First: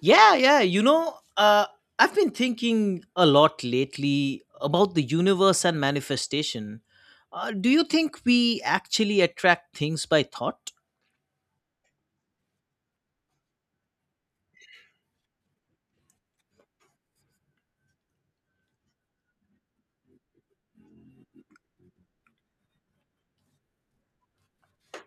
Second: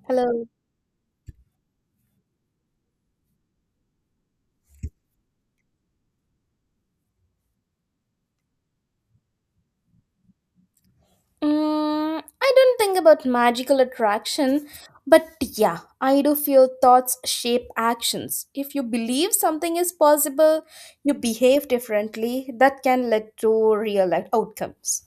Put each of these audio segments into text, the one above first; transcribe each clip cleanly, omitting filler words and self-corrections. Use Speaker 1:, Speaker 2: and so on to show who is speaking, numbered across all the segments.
Speaker 1: Yeah,
Speaker 2: Hello.
Speaker 1: yeah. I've been thinking a lot lately about the universe and manifestation. Do you think we actually attract things by thought?
Speaker 2: Mm, I don't think about magical attraction, but yeah, I do feel thoughts shape actions. If you believe something is possible, you behave differently. That can lead to real life outcomes.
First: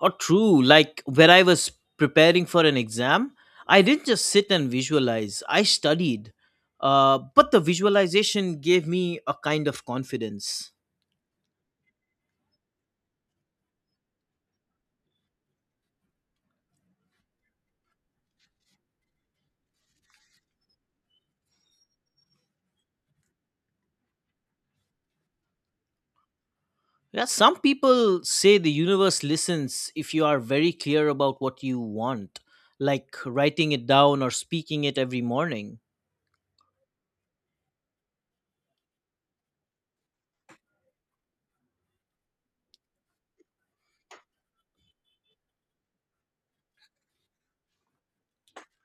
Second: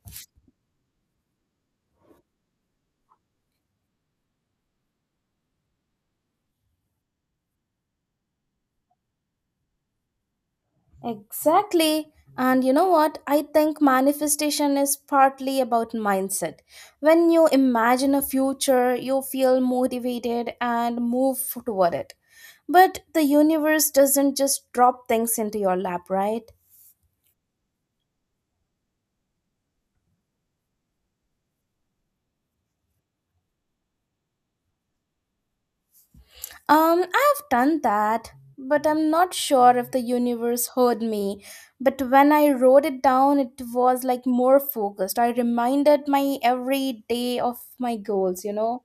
Speaker 1: Or true, like when I was preparing for an exam, I didn't just sit and visualize, I studied. But the visualization gave me a kind of confidence.
Speaker 2: Exactly. And you know what? I think manifestation is partly about mindset. When you imagine a future, you feel motivated and move toward it. But the universe doesn't just drop things into your lap, right?
Speaker 1: Yeah, some people say the universe listens if you are very clear about what you want, like writing it down or speaking it every morning.
Speaker 2: I've done that, but I'm not sure if the universe heard me. But when I wrote it down, it was like more focused. I reminded my every day of my goals?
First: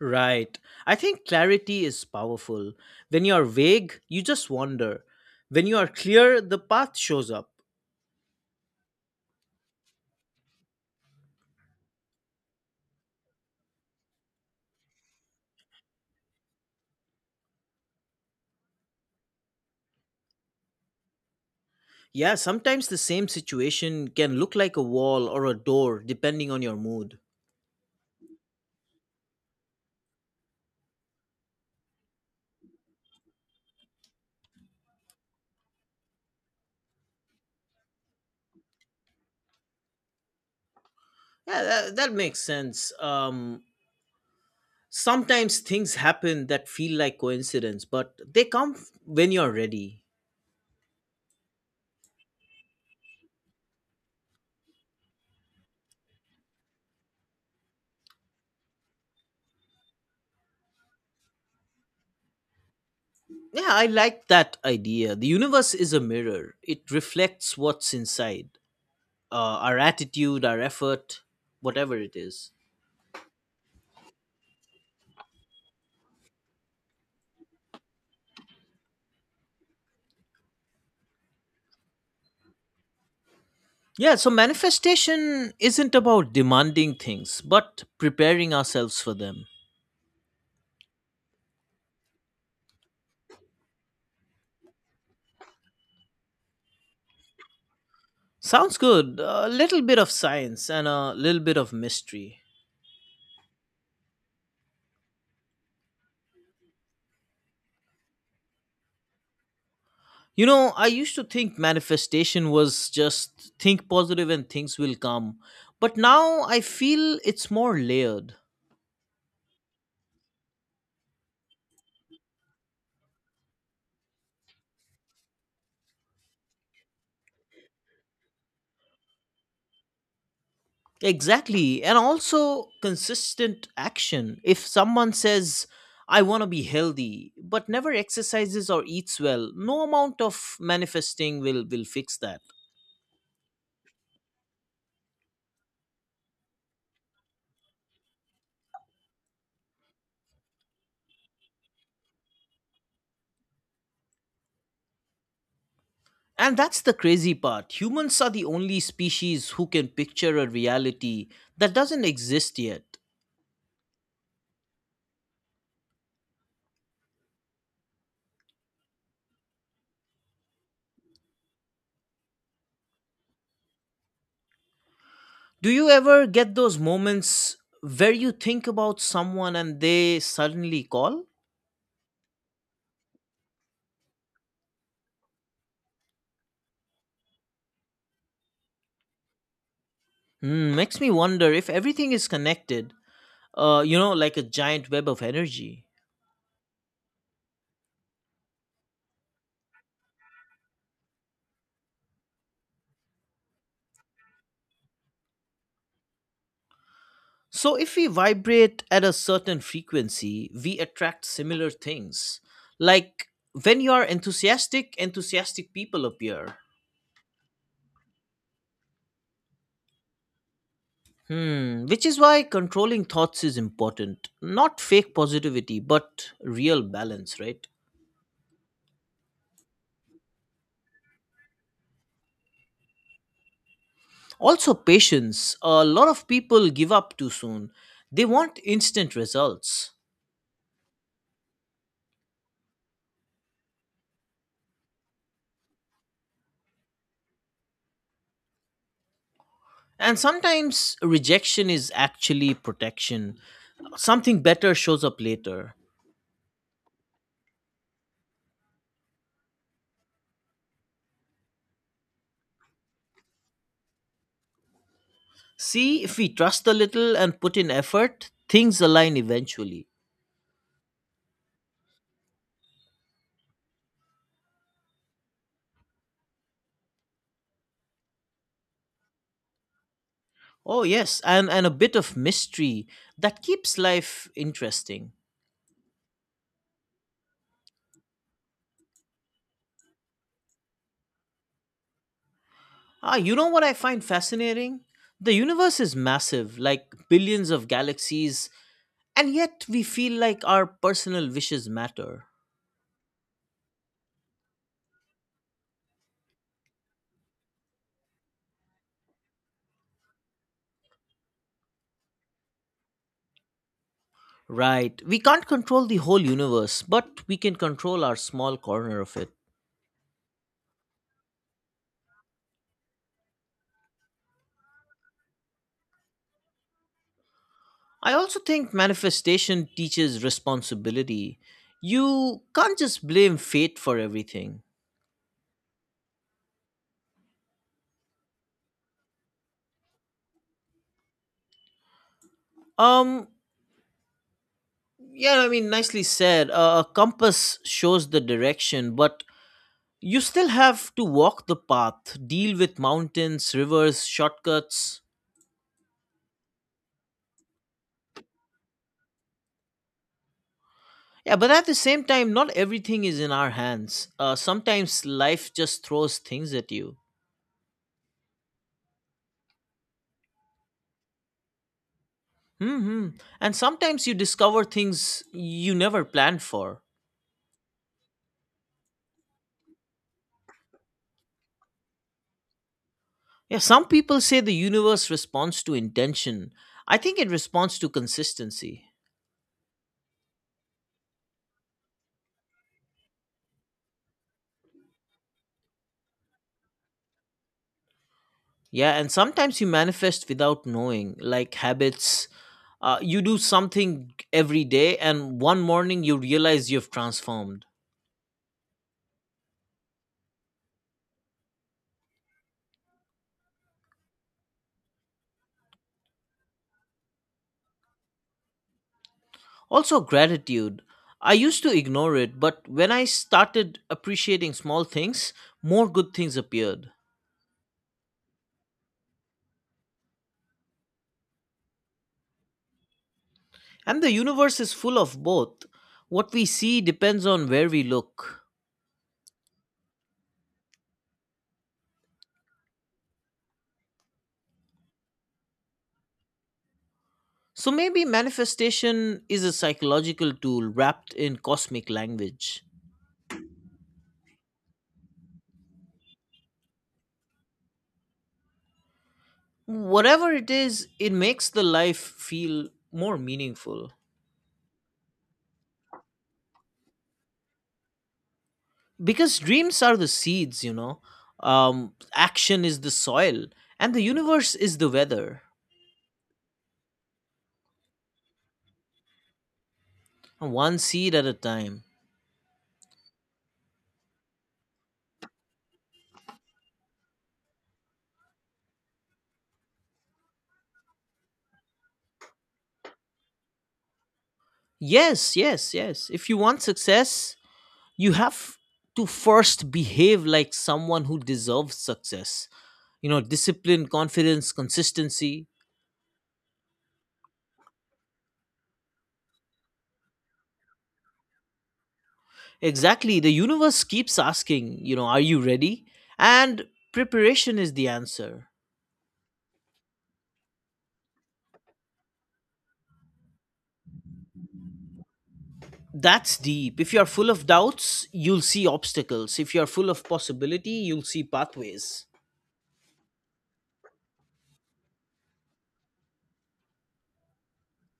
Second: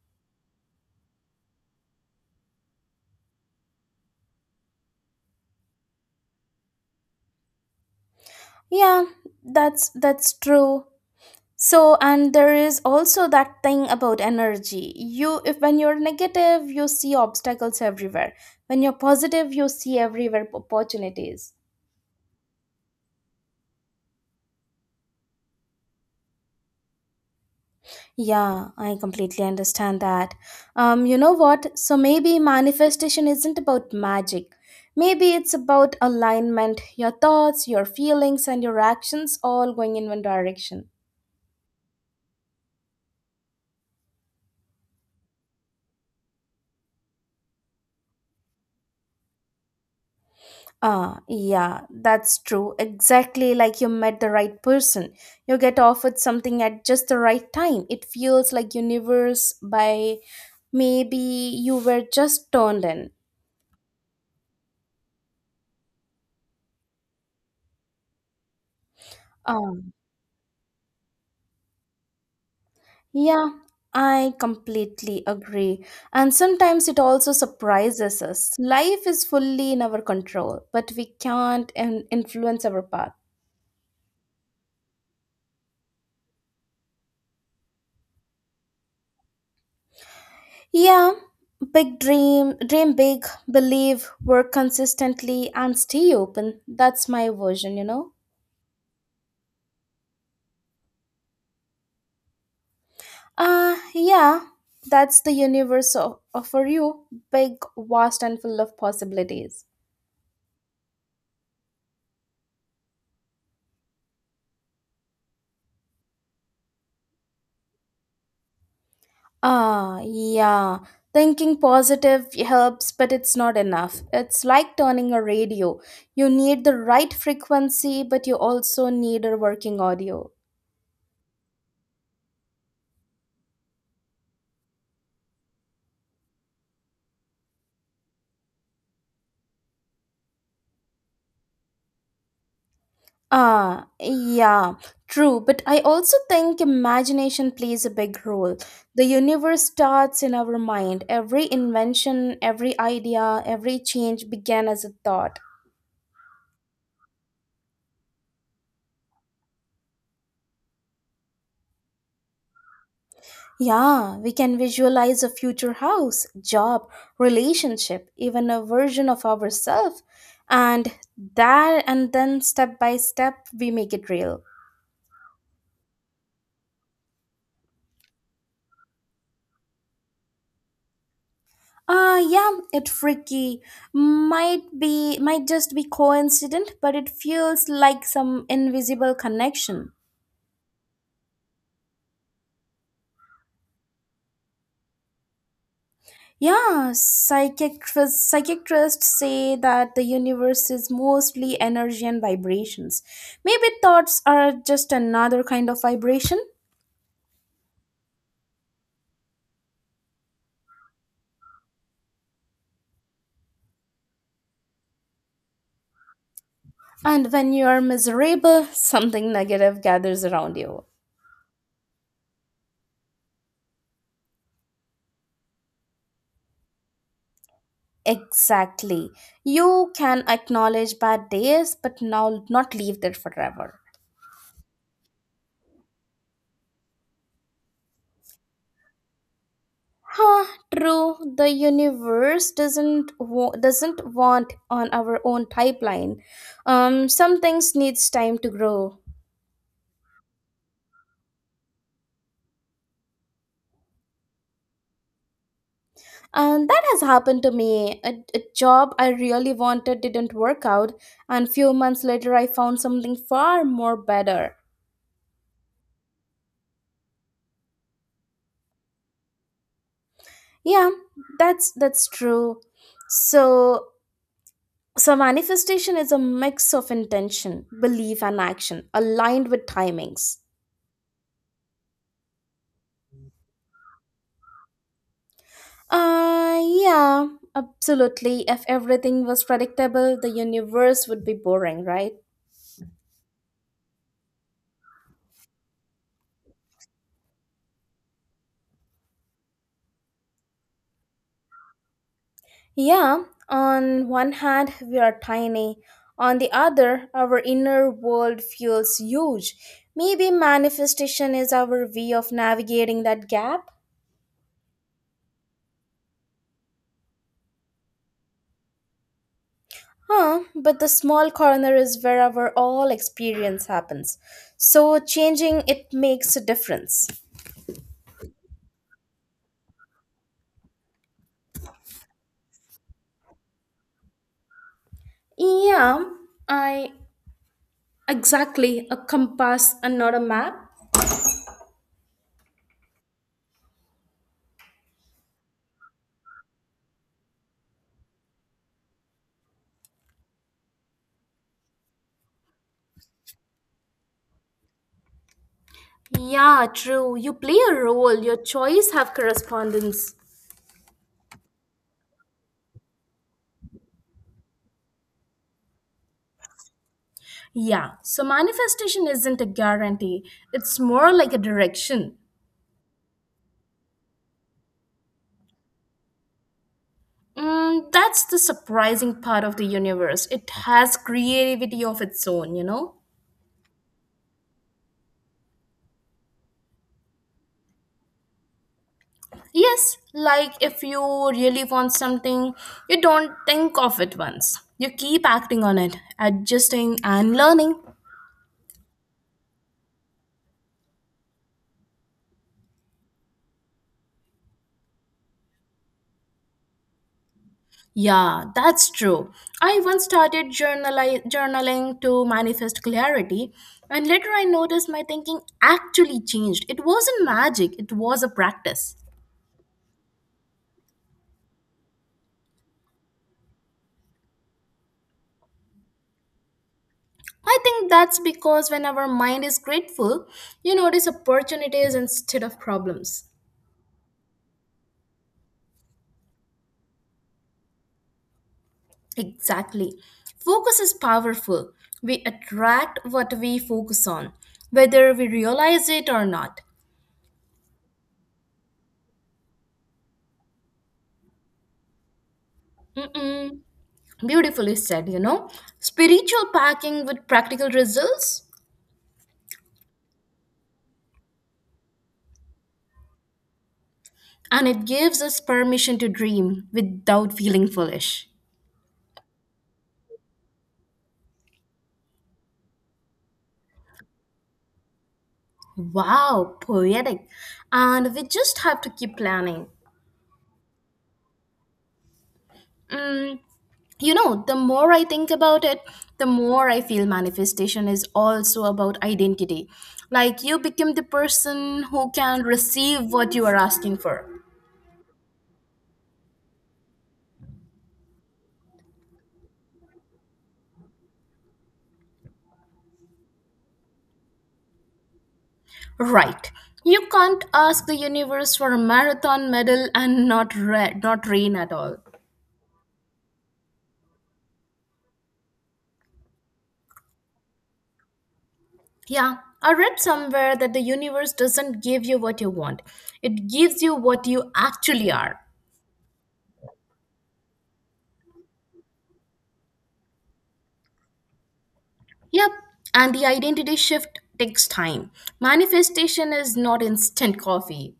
Speaker 1: Right. I think clarity is powerful. When you are vague, you just wander. When you are clear, the path shows up.
Speaker 2: Yeah, that's true. So and there is also that thing about energy. You if when you're negative, you see obstacles everywhere. When you're positive, you see everywhere opportunities.
Speaker 1: Yeah, sometimes the same situation can look like a wall or a door depending on your mood.
Speaker 2: Yeah, I completely understand that. You know what? So maybe manifestation isn't about magic. Maybe it's about alignment, your thoughts, your feelings, and your actions all going in one direction.
Speaker 1: Yeah, that makes sense. Sometimes things happen that feel like coincidence, but they when you're ready.
Speaker 2: Yeah, that's true. Exactly like you met the right person. You get offered something at just the right time. It feels like universe by maybe you were just turned in.
Speaker 1: Yeah, I like that idea. The universe is a mirror, it reflects what's inside uh, our
Speaker 2: Um,
Speaker 1: attitude, our effort, whatever it is.
Speaker 2: yeah, I completely agree. And sometimes it also surprises us. Life is fully in our control, but we can't influence our path.
Speaker 1: Yeah, so manifestation isn't about demanding things, but preparing ourselves for them.
Speaker 2: Yeah, big dream, dream big, believe, work consistently, and stay open. That's my version.
Speaker 1: Sounds good. A little bit of science and a little bit of mystery.
Speaker 2: Yeah, that's the universe of, for you, big, vast, and full of possibilities.
Speaker 1: You know, I used to think manifestation was just think positive and things will come. But now I feel it's more layered.
Speaker 2: Yeah. Thinking positive helps, but it's not enough. It's like turning a radio. You need the right frequency, but you also need a working audio.
Speaker 1: Exactly. And also consistent action. If someone says, I want to be healthy, but never exercises or eats well, no amount of manifesting will fix that.
Speaker 2: Yeah, true. But I also think imagination plays a big role. The universe starts in our mind. Every invention, every idea, every change began as a thought.
Speaker 1: And that's the crazy part. Humans are the only species who can picture a reality that doesn't exist yet.
Speaker 2: Yeah, we can visualize a future house, job, relationship, even a version of ourselves. And that, and then step by step, we make it real.
Speaker 1: Do you ever get those moments where you think about someone and they suddenly call?
Speaker 2: Yeah, it freaky. Might be might just be coincident, but it feels like some invisible connection.
Speaker 1: Hmm, makes me wonder if everything is connected, like a giant web of energy.
Speaker 2: Yeah, psychiatrists say that the universe is mostly energy and vibrations. Maybe thoughts are just another kind of vibration.
Speaker 1: So, if we vibrate at a certain frequency, we attract similar things. Like when you are enthusiastic, enthusiastic people appear.
Speaker 2: And when you are miserable, something negative gathers around you.
Speaker 1: Hmm, which is why controlling thoughts is important. Not fake positivity, but real balance, right?
Speaker 2: Exactly. You can acknowledge bad days, but now not leave there forever.
Speaker 1: Also, patience. A lot of people give up too soon, they want instant results.
Speaker 2: Huh, true. The universe doesn't want on our own pipeline. Some things needs time to grow,
Speaker 1: And sometimes rejection is actually protection. Something better shows up later.
Speaker 2: and that has happened to me. A job I really wanted didn't work out, and few months later I found something far more better.
Speaker 1: See, if we trust a little and put in effort, things align eventually.
Speaker 2: Yeah, that's true. So. So manifestation is a mix of intention, belief and action aligned with timings.
Speaker 1: Oh, yes, and a bit of mystery that keeps life interesting.
Speaker 2: Yeah, absolutely. If everything was predictable, the universe would be boring, right?
Speaker 1: Ah, you know what I find fascinating? The universe is massive, like billions of galaxies, and yet we feel like our personal wishes matter.
Speaker 2: Yeah, on one hand, we are tiny. On the other, our inner world feels huge. Maybe manifestation is our way of navigating that gap?
Speaker 1: Right, we can't control the whole universe, but we can control our small corner of it.
Speaker 2: Huh, but the small corner is where our all experience happens. So changing it makes a difference.
Speaker 1: I also think manifestation teaches responsibility. You can't just blame fate for everything.
Speaker 2: Yeah, I exactly a compass and not a map.
Speaker 1: Um, yeah, I mean, nicely said. A compass shows the direction, but you still have to walk the path, deal with mountains, rivers, shortcuts.
Speaker 2: Yeah, true. You play a role, your choice have correspondence.
Speaker 1: Yeah, but at the same time, not everything is in our hands. Sometimes life just throws things at you.
Speaker 2: Yeah, so manifestation isn't a guarantee, it's more like a direction.
Speaker 1: Hmm. And sometimes you discover things you never planned for.
Speaker 2: Mm, that's the surprising part of the universe. It has creativity of its own?
Speaker 1: Yeah, some people say the universe responds to intention. I think it responds to consistency.
Speaker 2: Yes, like if you really want something, you don't think of it once. You keep acting on it, adjusting and learning.
Speaker 1: Yeah, and sometimes you manifest without knowing, like habits. You do something every day, and one morning you realize you've transformed.
Speaker 2: Yeah, that's true. I once started journaling to manifest clarity, and later I noticed my thinking actually changed. It wasn't magic, it was a practice.
Speaker 1: Also, gratitude. I used to ignore it, but when I started appreciating small things, more good things appeared.
Speaker 2: I think that's because when our mind is grateful, you notice opportunities instead of problems.
Speaker 1: And the universe is full of both. What we see depends on where we look.
Speaker 2: Exactly. Focus is powerful. We attract what we focus on, whether we realize it or not.
Speaker 1: So maybe manifestation is a psychological tool wrapped in cosmic language.
Speaker 2: Mm-mm. Beautifully said. Spiritual packing with practical results,
Speaker 1: Whatever it is, it makes the life feel more meaningful.
Speaker 2: and it gives us permission to dream without feeling foolish.
Speaker 1: Because dreams are the seeds, action is the soil, and the universe is the weather,
Speaker 2: Wow, poetic. And we just have to keep planning.
Speaker 1: one seed at a time.
Speaker 2: Mm, you know, the more I think about it, the more I feel manifestation is also about identity. Like you become the person who can receive what you are asking for.
Speaker 1: Yes, yes, yes. If you want success, you have to first behave like someone who deserves success. You know, discipline, confidence, consistency.
Speaker 2: Right. You can't ask the universe for a marathon medal and not rain at all.
Speaker 1: Exactly. The universe keeps asking, you know, are you ready? And preparation is the answer.
Speaker 2: Yeah, I read somewhere that the universe doesn't give you what you want. It gives you what you actually are.
Speaker 1: That's deep. If you are full of doubts, you'll see obstacles. If you are full of possibility, you'll see pathways.
Speaker 2: Yep, and the identity shift takes time. Manifestation is not instant coffee.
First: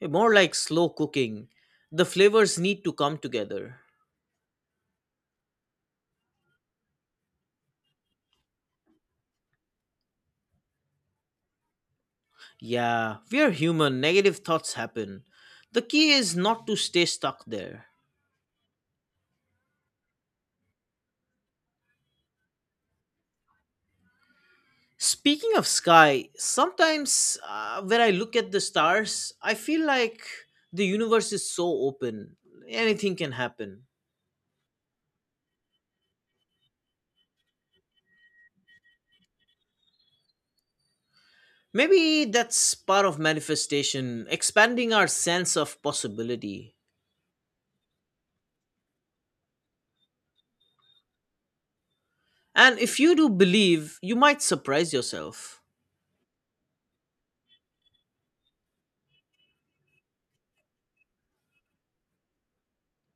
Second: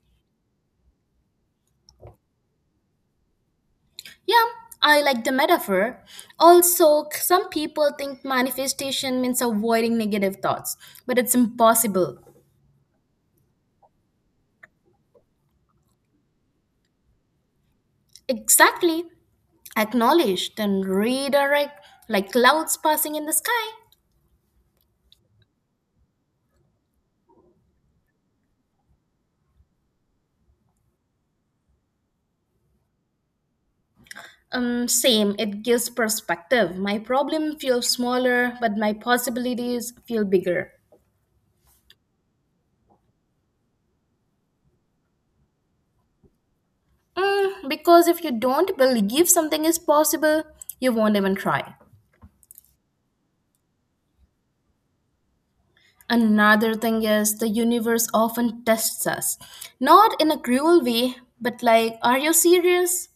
Speaker 1: Eh, more like slow cooking. The flavors need to come together.
Speaker 2: Yeah, I like the metaphor. Also, some people think manifestation means avoiding negative thoughts, but it's impossible.
Speaker 1: Yeah, we are human. Negative thoughts happen. The key is not to stay stuck there.
Speaker 2: Exactly. Acknowledge, then redirect like clouds passing in the sky.
Speaker 1: Speaking of sky, sometimes when I look at the stars, I feel like the universe is so open. Anything can happen.
Speaker 2: Same, it gives perspective. My problem feels smaller, but my possibilities feel bigger.
Speaker 1: Maybe that's part of manifestation, expanding our sense of possibility.
Speaker 2: Mm, because if you don't believe something is possible, you won't even try.
Speaker 1: And if you do believe, you might surprise yourself.
Speaker 2: Another thing is the universe often tests us, not in a cruel way, but like, are you serious?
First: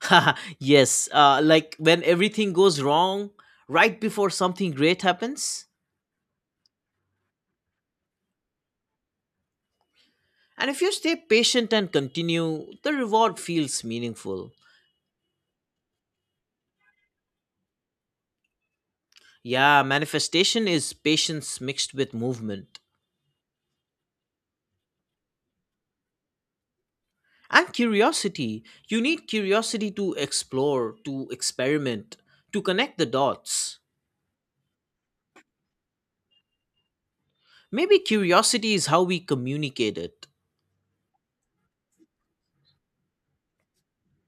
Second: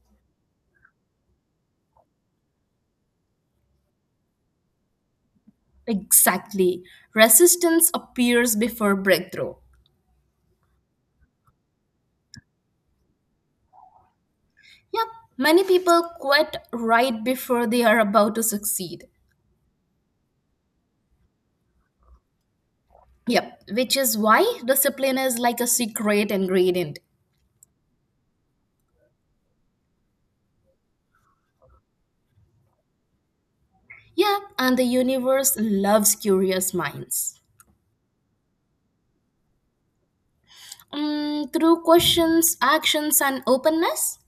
Speaker 1: Yes, like when everything goes wrong, right before something great happens.
Speaker 2: Exactly. Resistance appears before breakthrough.
Speaker 1: And if you stay patient and continue, the reward feels meaningful.
Speaker 2: Yep, many people quit right before they are about to succeed.
Speaker 1: Yeah, manifestation is patience mixed with movement
Speaker 2: Yep, which is why discipline is like a secret ingredient.
Speaker 1: and curiosity. You need curiosity to explore, to experiment, to connect the dots.
Speaker 2: Yep, and the universe loves curious minds.
Speaker 1: Maybe curiosity is how we communicate it.
Speaker 2: Mm, through questions, actions, and openness?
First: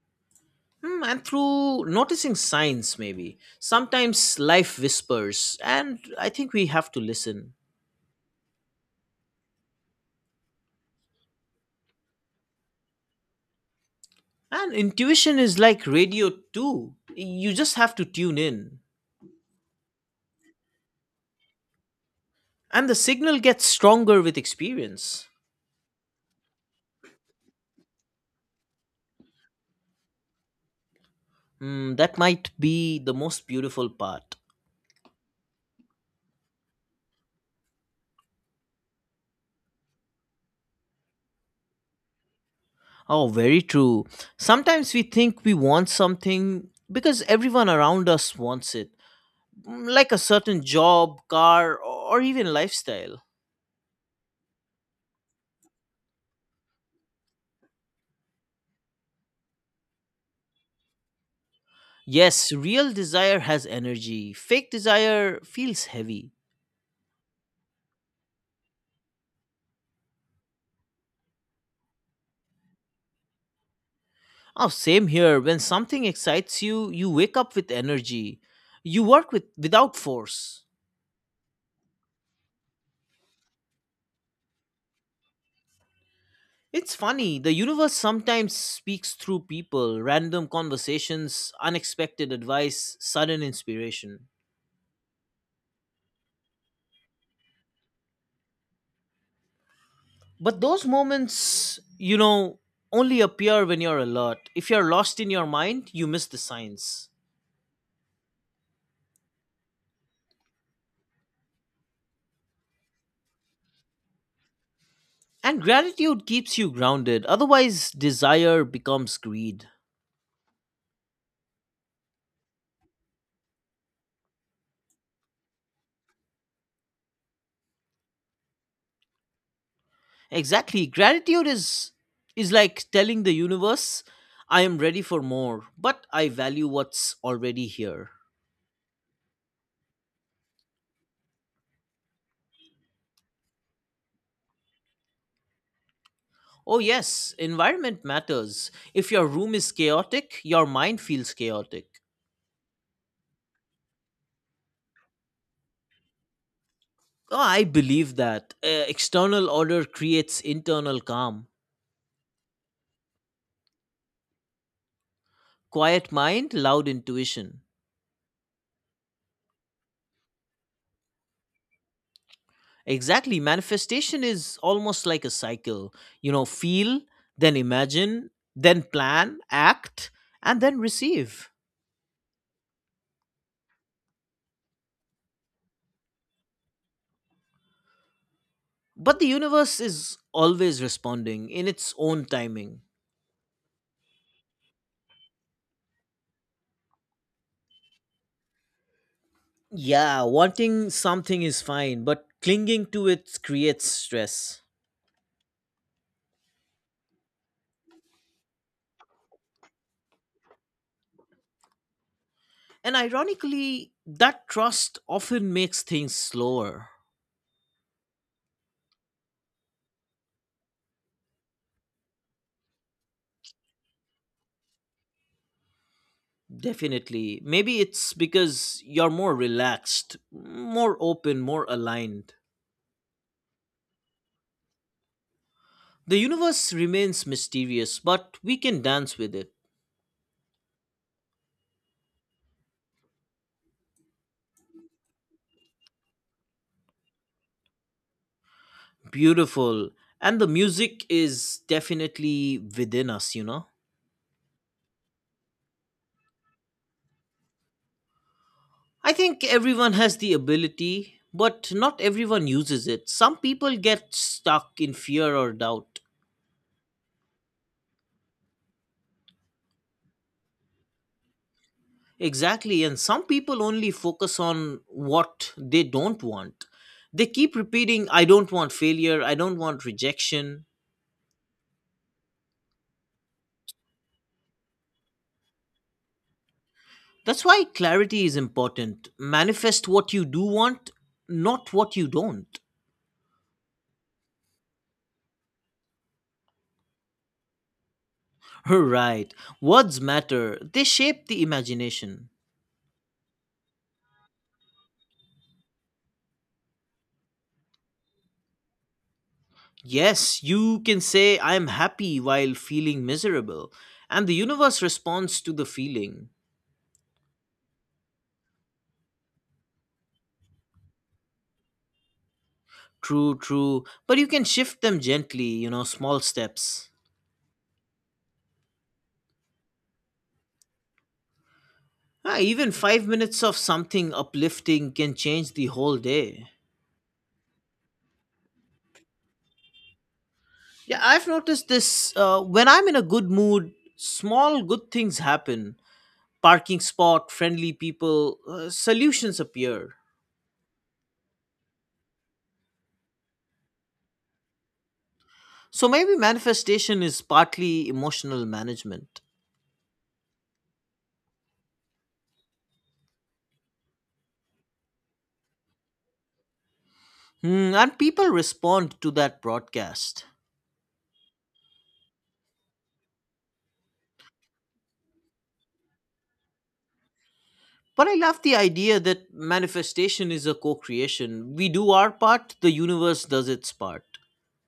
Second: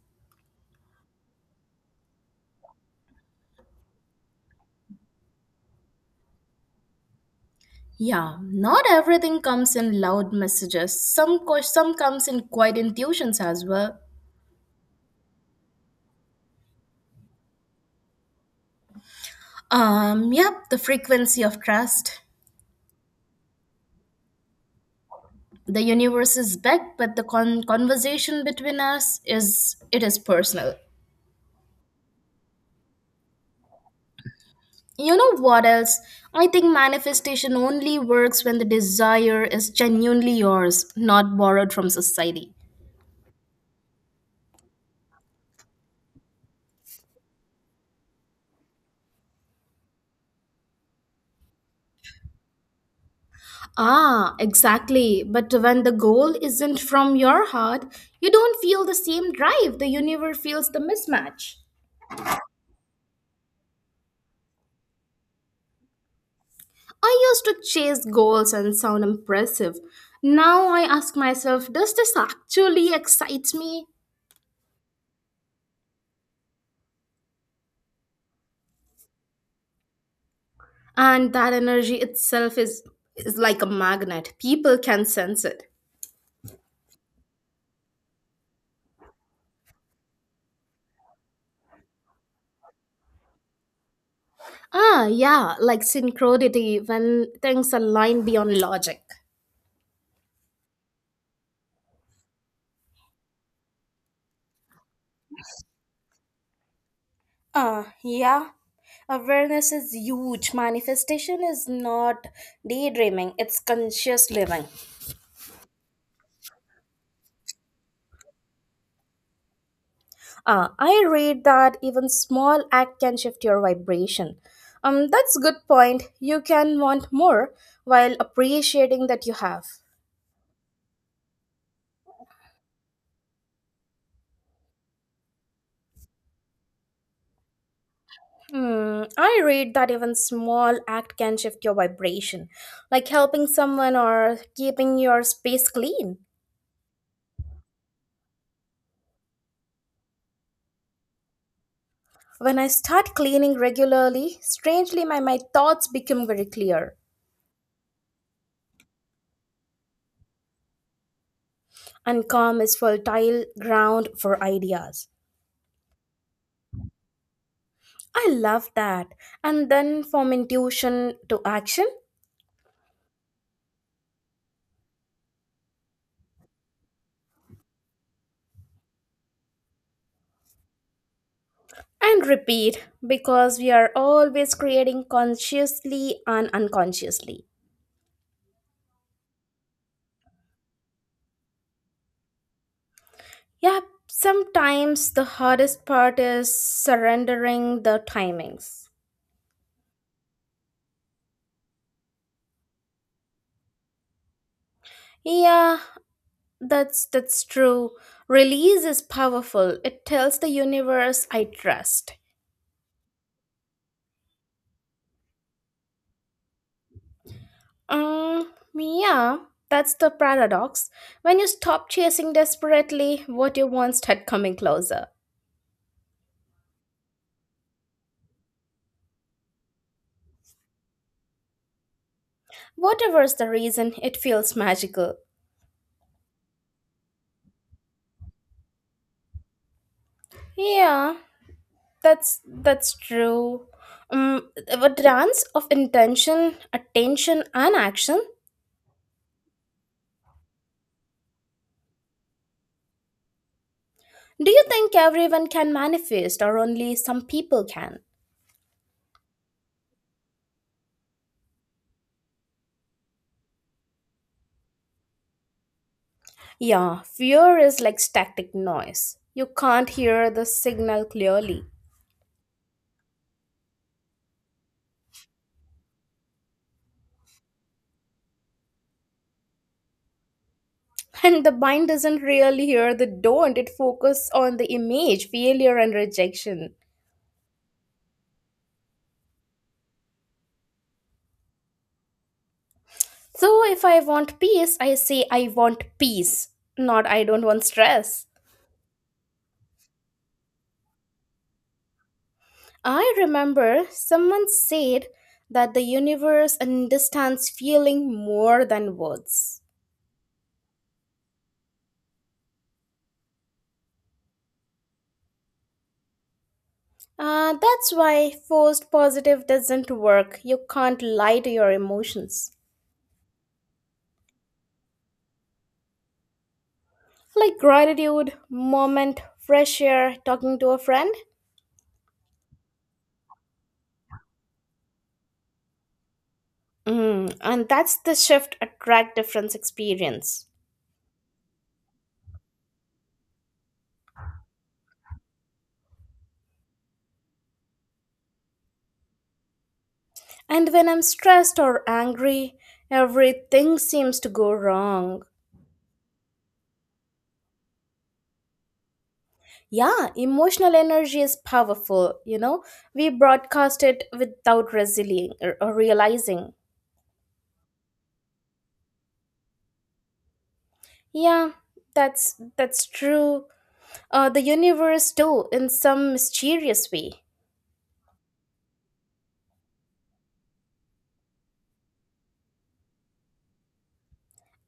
Speaker 1: Hmm, and through noticing signs, maybe. Sometimes life whispers, and I think we have to listen.
Speaker 2: Yeah, not everything comes in loud messages. Some comes in quiet intuitions as well.
Speaker 1: And intuition is like radio, too. You just have to tune in.
Speaker 2: Yep, the frequency of trust.
Speaker 1: And the signal gets stronger with experience.
Speaker 2: The universe is big but the conversation between us is it is personal.
Speaker 1: Hmm, that might be the most beautiful part.
Speaker 2: You know what else? I think manifestation only works when the desire is genuinely yours, not borrowed from society.
Speaker 1: Oh, very true. Sometimes we think we want something because everyone around us wants it. Mm, like a certain job, car, or even lifestyle.
Speaker 2: Ah, exactly, but when the goal isn't from your heart, you don't feel the same drive. The universe feels the mismatch.
Speaker 1: Yes, real desire has energy, fake desire feels heavy.
Speaker 2: I used to chase goals and sound impressive. Now I ask myself, does this actually excite me?
Speaker 1: Oh, same here. When something excites you, you wake up with energy. You work with without force.
Speaker 2: And that energy itself is like a magnet. People can sense it.
Speaker 1: It's funny, the universe sometimes speaks through people, random conversations, unexpected advice, sudden inspiration.
Speaker 2: Yeah, like synchronicity when things align beyond logic.
Speaker 1: But those moments, you know, only appear when you're alert. If you're lost in your mind, you miss the signs.
Speaker 2: Yeah. Awareness is huge. Manifestation is not daydreaming, it's conscious living.
Speaker 1: And gratitude keeps you grounded. Otherwise, desire becomes greed.
Speaker 2: Ah, I read that even small act can shift your vibration. That's a good point. You can want more while appreciating that you have.
Speaker 1: Exactly. Gratitude is like telling the universe, I am ready for more, but I value what's already here.
Speaker 2: Hmm, I read that even small act can shift your vibration, like helping someone or keeping your space clean.
Speaker 1: Oh, yes, environment matters. If your room is chaotic, your mind feels chaotic.
Speaker 2: When I start cleaning regularly, strangely my thoughts become very clear
Speaker 1: Oh, I believe that. External order creates internal calm.
Speaker 2: and calm is fertile ground for ideas.
Speaker 1: Quiet mind, loud intuition.
Speaker 2: I love that. And then from intuition to action
Speaker 1: Exactly. Manifestation is almost like a cycle. You know, feel, then imagine, then plan, act, and then receive.
Speaker 2: and repeat because we are always creating consciously and unconsciously.
Speaker 1: But the universe is always responding in its own timing.
Speaker 2: Yeah, sometimes the hardest part is surrendering the timings.
Speaker 1: Yeah, wanting something is fine, but clinging to it creates stress.
Speaker 2: Yeah, that's true. Release is powerful. It tells the universe I trust.
Speaker 1: And ironically, that trust often makes things slower.
Speaker 2: Yeah, that's the paradox. When you stop chasing desperately, what you want start coming closer.
Speaker 1: Definitely. Maybe it's because you're more relaxed, more open, more aligned.
Speaker 2: Whatever's the reason, it feels magical.
Speaker 1: The universe remains mysterious, but we can dance with it.
Speaker 2: Yeah, that's true. A dance of intention, attention, and action.
Speaker 1: Beautiful. And the music is definitely within us, you know?
Speaker 2: Do you think everyone can manifest or only some people can?
Speaker 1: I think everyone has the ability, but not everyone uses it. Some people get stuck in fear or doubt.
Speaker 2: Yeah, fear is like static noise. You can't hear the signal clearly.
Speaker 1: Exactly, and some people only focus on what they don't want. They keep repeating, I don't want failure, I don't want rejection.
Speaker 2: And the mind doesn't really hear the don't, it focuses on the image, failure, and rejection.
Speaker 1: That's why clarity is important. Manifest what you do want, not what you don't.
Speaker 2: So if I want peace, I say I want peace, not I don't want stress.
Speaker 1: Right. Words matter, they shape the imagination.
Speaker 2: I remember someone said that the universe understands feeling more than words.
Speaker 1: Yes, you can say, I am happy while feeling miserable, and the universe responds to the feeling.
Speaker 2: That's why forced positive doesn't work. You can't lie to your emotions.
Speaker 1: True, true, but you can shift them gently, you know, small steps.
Speaker 2: Like gratitude, moment, fresh air, talking to a friend.
Speaker 1: Ah, even 5 minutes of something uplifting can change the whole day.
Speaker 2: Mm, and that's the shift attract difference experience.
Speaker 1: Yeah, I've noticed this when I'm in a good mood, small good things happen. Parking spot, friendly people, solutions appear.
Speaker 2: And when I'm stressed or angry, everything seems to go wrong.
Speaker 1: So maybe manifestation is partly emotional management.
Speaker 2: Yeah, emotional energy is powerful, We broadcast it without or realizing.
Speaker 1: Hmm, and people respond to that broadcast.
Speaker 2: Yeah, that's true. Uh, the universe too in some mysterious way.
Speaker 1: But I love the idea that manifestation is a co creation. We do our part, the universe does its part.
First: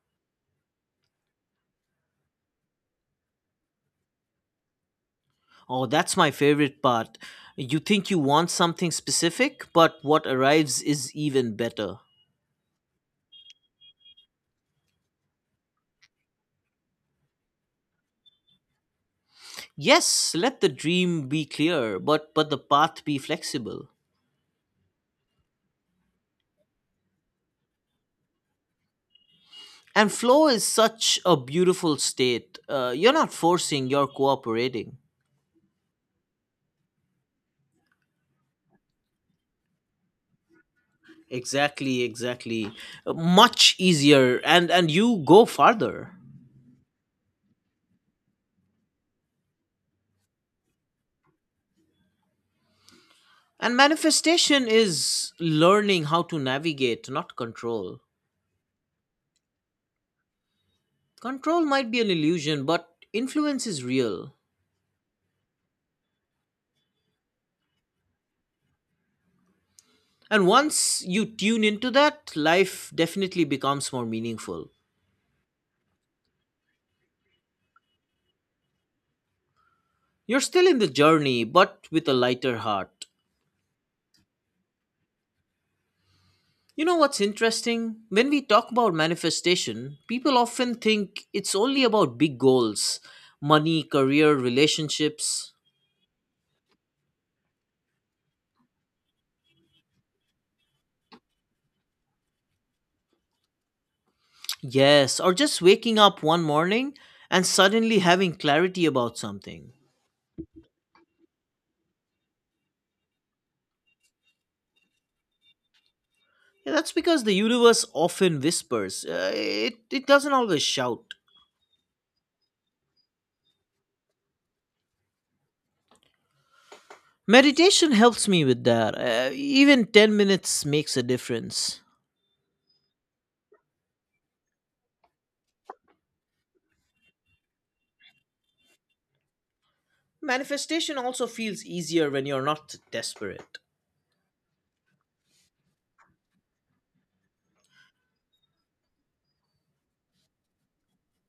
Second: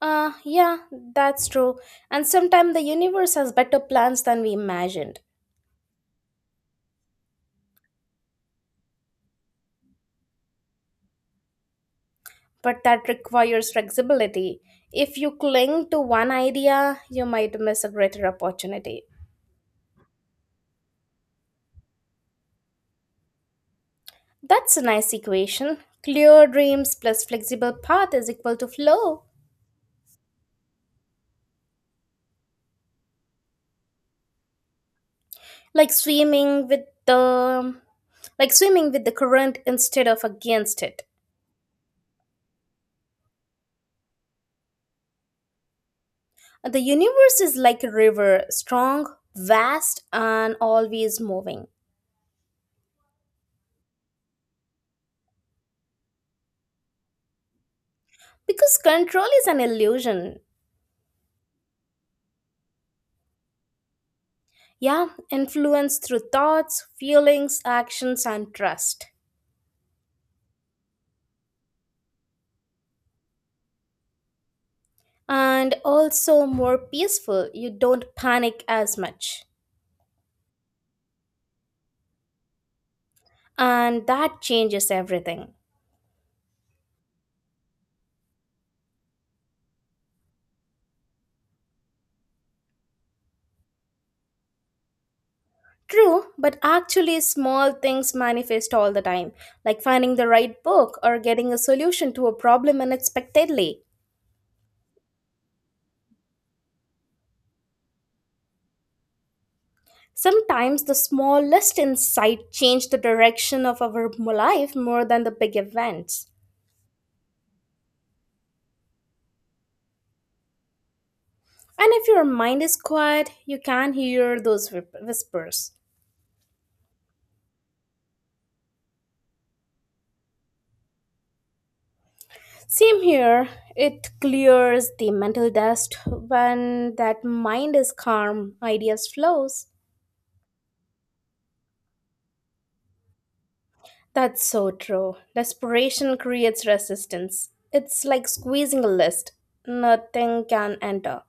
Speaker 2: Yeah, that's true, and sometimes the universe has better plans than we imagined,
Speaker 1: Oh, that's my favorite part. You think you want something specific, but what arrives is even better.
Speaker 2: but that requires flexibility. If you cling to one idea you might miss a greater opportunity.
Speaker 1: Yes, let the dream be clear, but the path be flexible.
Speaker 2: That's a nice equation: clear dreams plus flexible path is equal to flow.
Speaker 1: And flow is such a beautiful state. You're not forcing, you're cooperating.
Speaker 2: like swimming with the like swimming with the current instead of against it.
Speaker 1: Exactly, exactly, much easier and you go farther,
Speaker 2: The universe is like a river, strong, vast, and always moving.
Speaker 1: and manifestation is learning how to navigate, not control.
Speaker 2: Because control is an illusion.
Speaker 1: Control might be an illusion, but influence is real,
Speaker 2: Yeah, influence through thoughts, feelings, actions, and trust.
Speaker 1: and once you tune into that, life definitely becomes more meaningful.
Speaker 2: And also more peaceful, you don't panic as much.
Speaker 1: You're still in the journey, but with a lighter heart.
Speaker 2: And that changes everything.
Speaker 1: You know what's interesting? When we talk about manifestation, people often think it's only about big goals, money, career, relationships.
Speaker 2: True, but actually, small things manifest all the time, like finding the right book or getting a solution to a problem unexpectedly.
Speaker 1: Yes, or just waking up one morning and suddenly having clarity about something.
Speaker 2: Sometimes the smallest insight change the direction of our life more than the big events.
Speaker 1: Yeah, that's because the universe often whispers, it doesn't always shout.
Speaker 2: And if your mind is quiet, you can hear those whispers.
Speaker 1: Meditation helps me with that. Even 10 minutes makes a difference.
Speaker 2: Same here, it clears the mental dust when that mind is calm, ideas flows.
Speaker 1: Manifestation also feels easier when you're not desperate.
Speaker 2: That's so true. Desperation creates resistance. It's like squeezing a list. Nothing can enter.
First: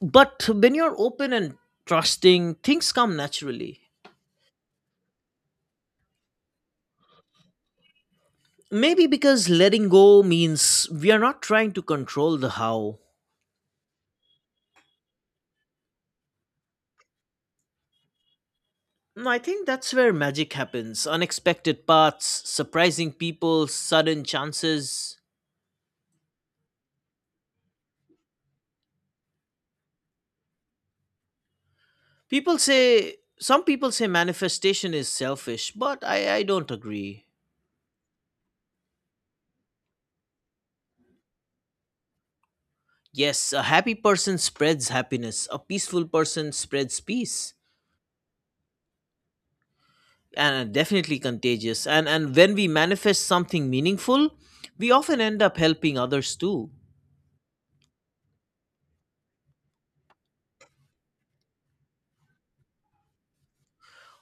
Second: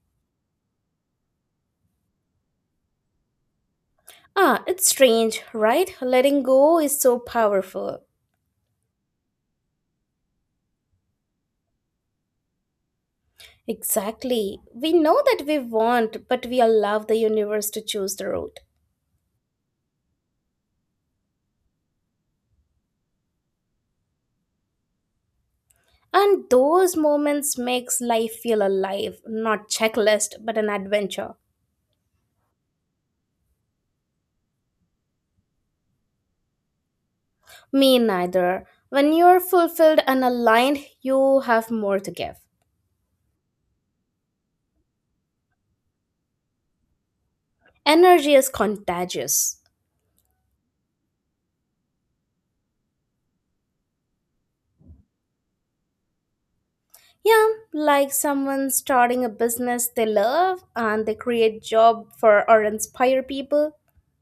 Speaker 1: But when you're open and trusting, things come naturally.
Speaker 2: Ah, it's strange, right? Letting go is so powerful.
Speaker 1: Maybe because letting go means we are not trying to control the how.
Speaker 2: Exactly. We know that we want, but we allow the universe to choose the route.
Speaker 1: Mm, I think that's where magic happens, unexpected paths, surprising people, sudden chances.
Speaker 2: And those moments makes life feel alive, not checklist, but an adventure.
Speaker 1: Some people say manifestation is selfish, but I don't agree.
Speaker 2: Me neither. When you're fulfilled and aligned, you have more to give.
Speaker 1: Yes, a happy person spreads happiness, a peaceful person spreads peace.
Speaker 2: Energy is contagious.
Speaker 1: And definitely contagious, and when we manifest something meaningful, we often end up helping others too,
Speaker 2: Yeah, like someone starting a business they love and they create job for or inspire people.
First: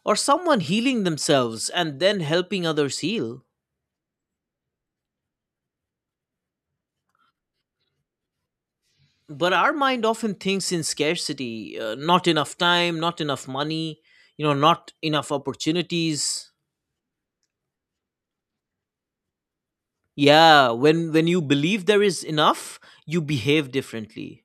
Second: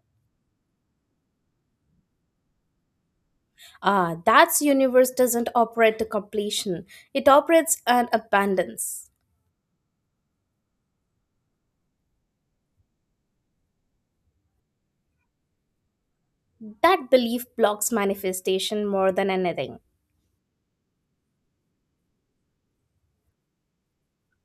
Speaker 1: or someone healing themselves and then helping others heal.
Speaker 2: Ah, that's universe doesn't operate to completion. It operates on abundance.
Speaker 1: But our mind often thinks in scarcity, not enough time, not enough money, you know not enough opportunities.
Speaker 2: That belief blocks manifestation more than anything.
Speaker 1: Yeah, when you believe there is enough, you behave differently,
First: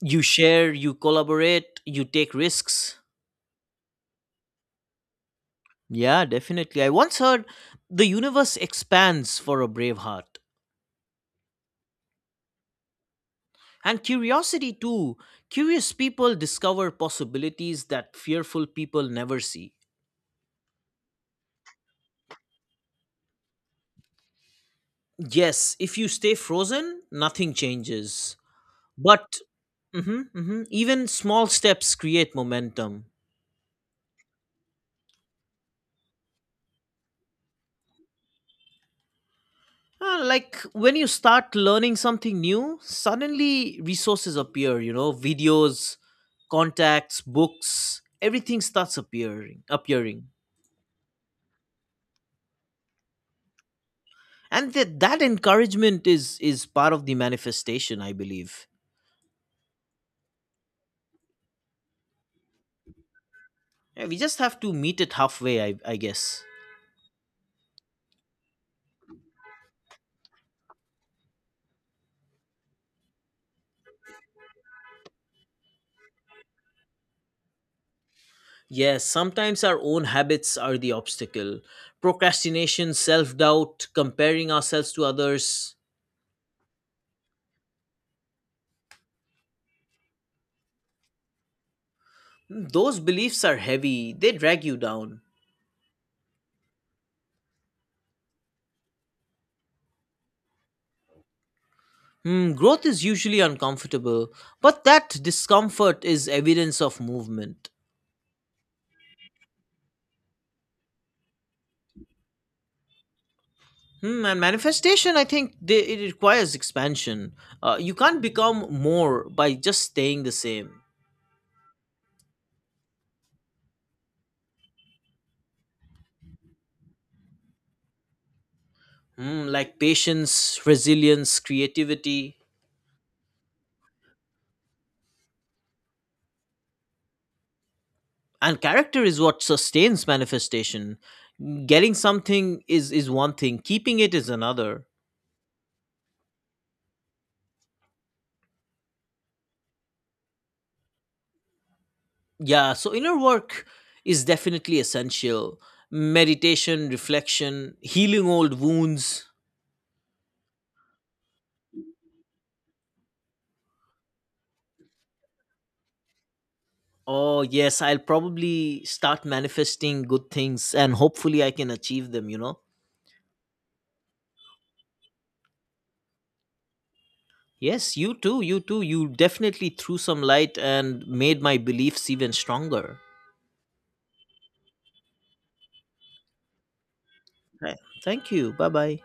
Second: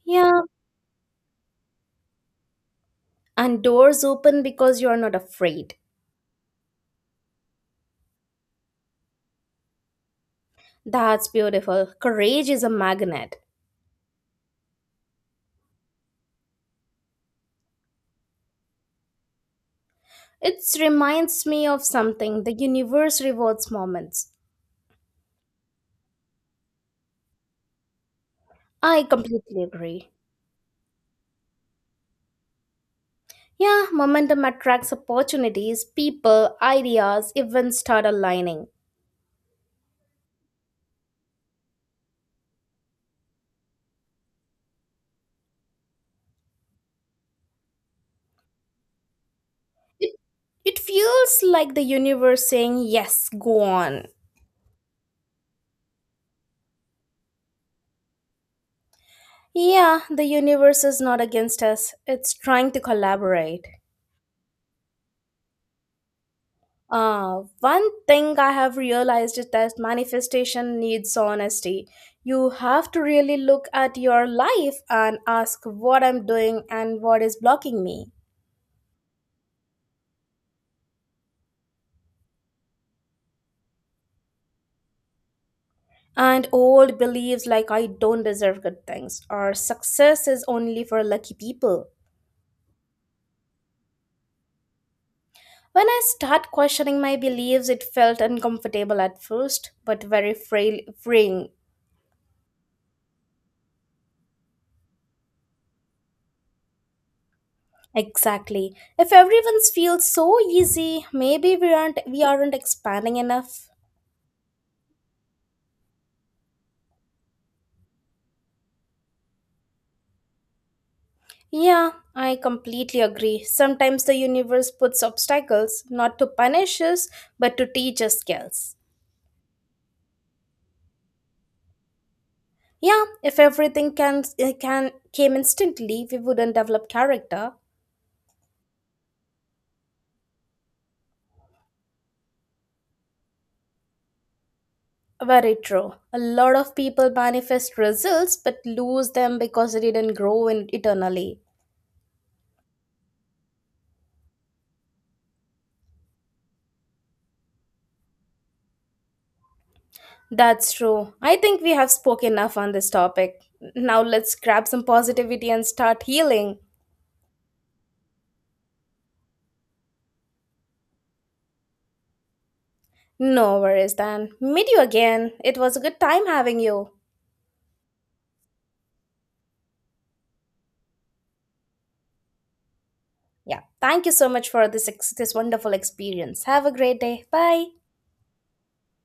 Speaker 1: you
Speaker 2: Yeah,
Speaker 1: share, you collaborate, you take risks.
Speaker 2: and doors open because you're not afraid.
Speaker 1: Yeah, definitely. I once heard the universe expands for a brave heart.
Speaker 2: That's beautiful. Courage is a magnet.
Speaker 1: And curiosity too. Curious people discover possibilities that fearful people never see.
Speaker 2: It reminds me of something. The universe rewards moments.
Speaker 1: Yes, if you stay frozen, nothing changes.
Speaker 2: I
Speaker 1: But
Speaker 2: completely agree.
Speaker 1: mhm, even small steps create momentum.
Speaker 2: Yeah, momentum attracts opportunities, people, ideas, events start aligning.
Speaker 1: Like when you start learning something new, suddenly resources appear, you know, videos, contacts, books, everything starts appearing
Speaker 2: It,
Speaker 1: appearing.
Speaker 2: it feels like the universe saying, yes, go on.
Speaker 1: And that encouragement is part of the manifestation, I believe.
Speaker 2: Yeah, the universe is not against us, it's trying to collaborate.
Speaker 1: Yeah, we just have to meet it halfway, I guess.
Speaker 2: One thing I have realized is that manifestation needs honesty. You have to really look at your life and ask what I'm doing and what is blocking me.
Speaker 1: Yes, sometimes our own habits are the obstacle, procrastination, self-doubt, comparing ourselves to others.
Speaker 2: And old beliefs like I don't deserve good things or success is only for lucky people.
Speaker 1: Hmm, those beliefs are heavy, they drag you down.
Speaker 2: When I start questioning my beliefs, it felt uncomfortable at first, but very frail, freeing.
Speaker 1: Hmm, growth is usually uncomfortable, but that discomfort is evidence of movement.
Speaker 2: Exactly. If everyone's feels so easy, maybe we aren't expanding enough.
Speaker 1: Hmm, and manifestation, it requires expansion. You can't become more by just staying the same.
Speaker 2: Yeah, I completely agree. Sometimes the universe puts obstacles not to punish us, but to teach us skills.
Speaker 1: Hmm, like patience, resilience, creativity,
Speaker 2: Yeah, if everything can came instantly, we wouldn't develop character.
Speaker 1: and character is what sustains manifestation. Getting something is one thing; keeping it is another.
Speaker 2: Very true. A lot of people manifest results but lose them because they didn't grow in eternally.
Speaker 1: Yeah, so inner work is definitely essential. Meditation, reflection, healing old wounds.
Speaker 2: That's true. I think we have spoken enough on this topic. Now let's grab some positivity and start healing.
Speaker 1: Oh, yes, I'll probably start manifesting good things and hopefully I can achieve them, you know.
Speaker 2: No worries then. Meet you again. It was a good time having you.
Speaker 1: Yes, you too, you too. You definitely threw some light and made my beliefs even stronger.
Speaker 2: Yeah. Thank you so much for this wonderful experience. Have a great day. Bye.
Speaker 1: Right. Thank you. Bye bye.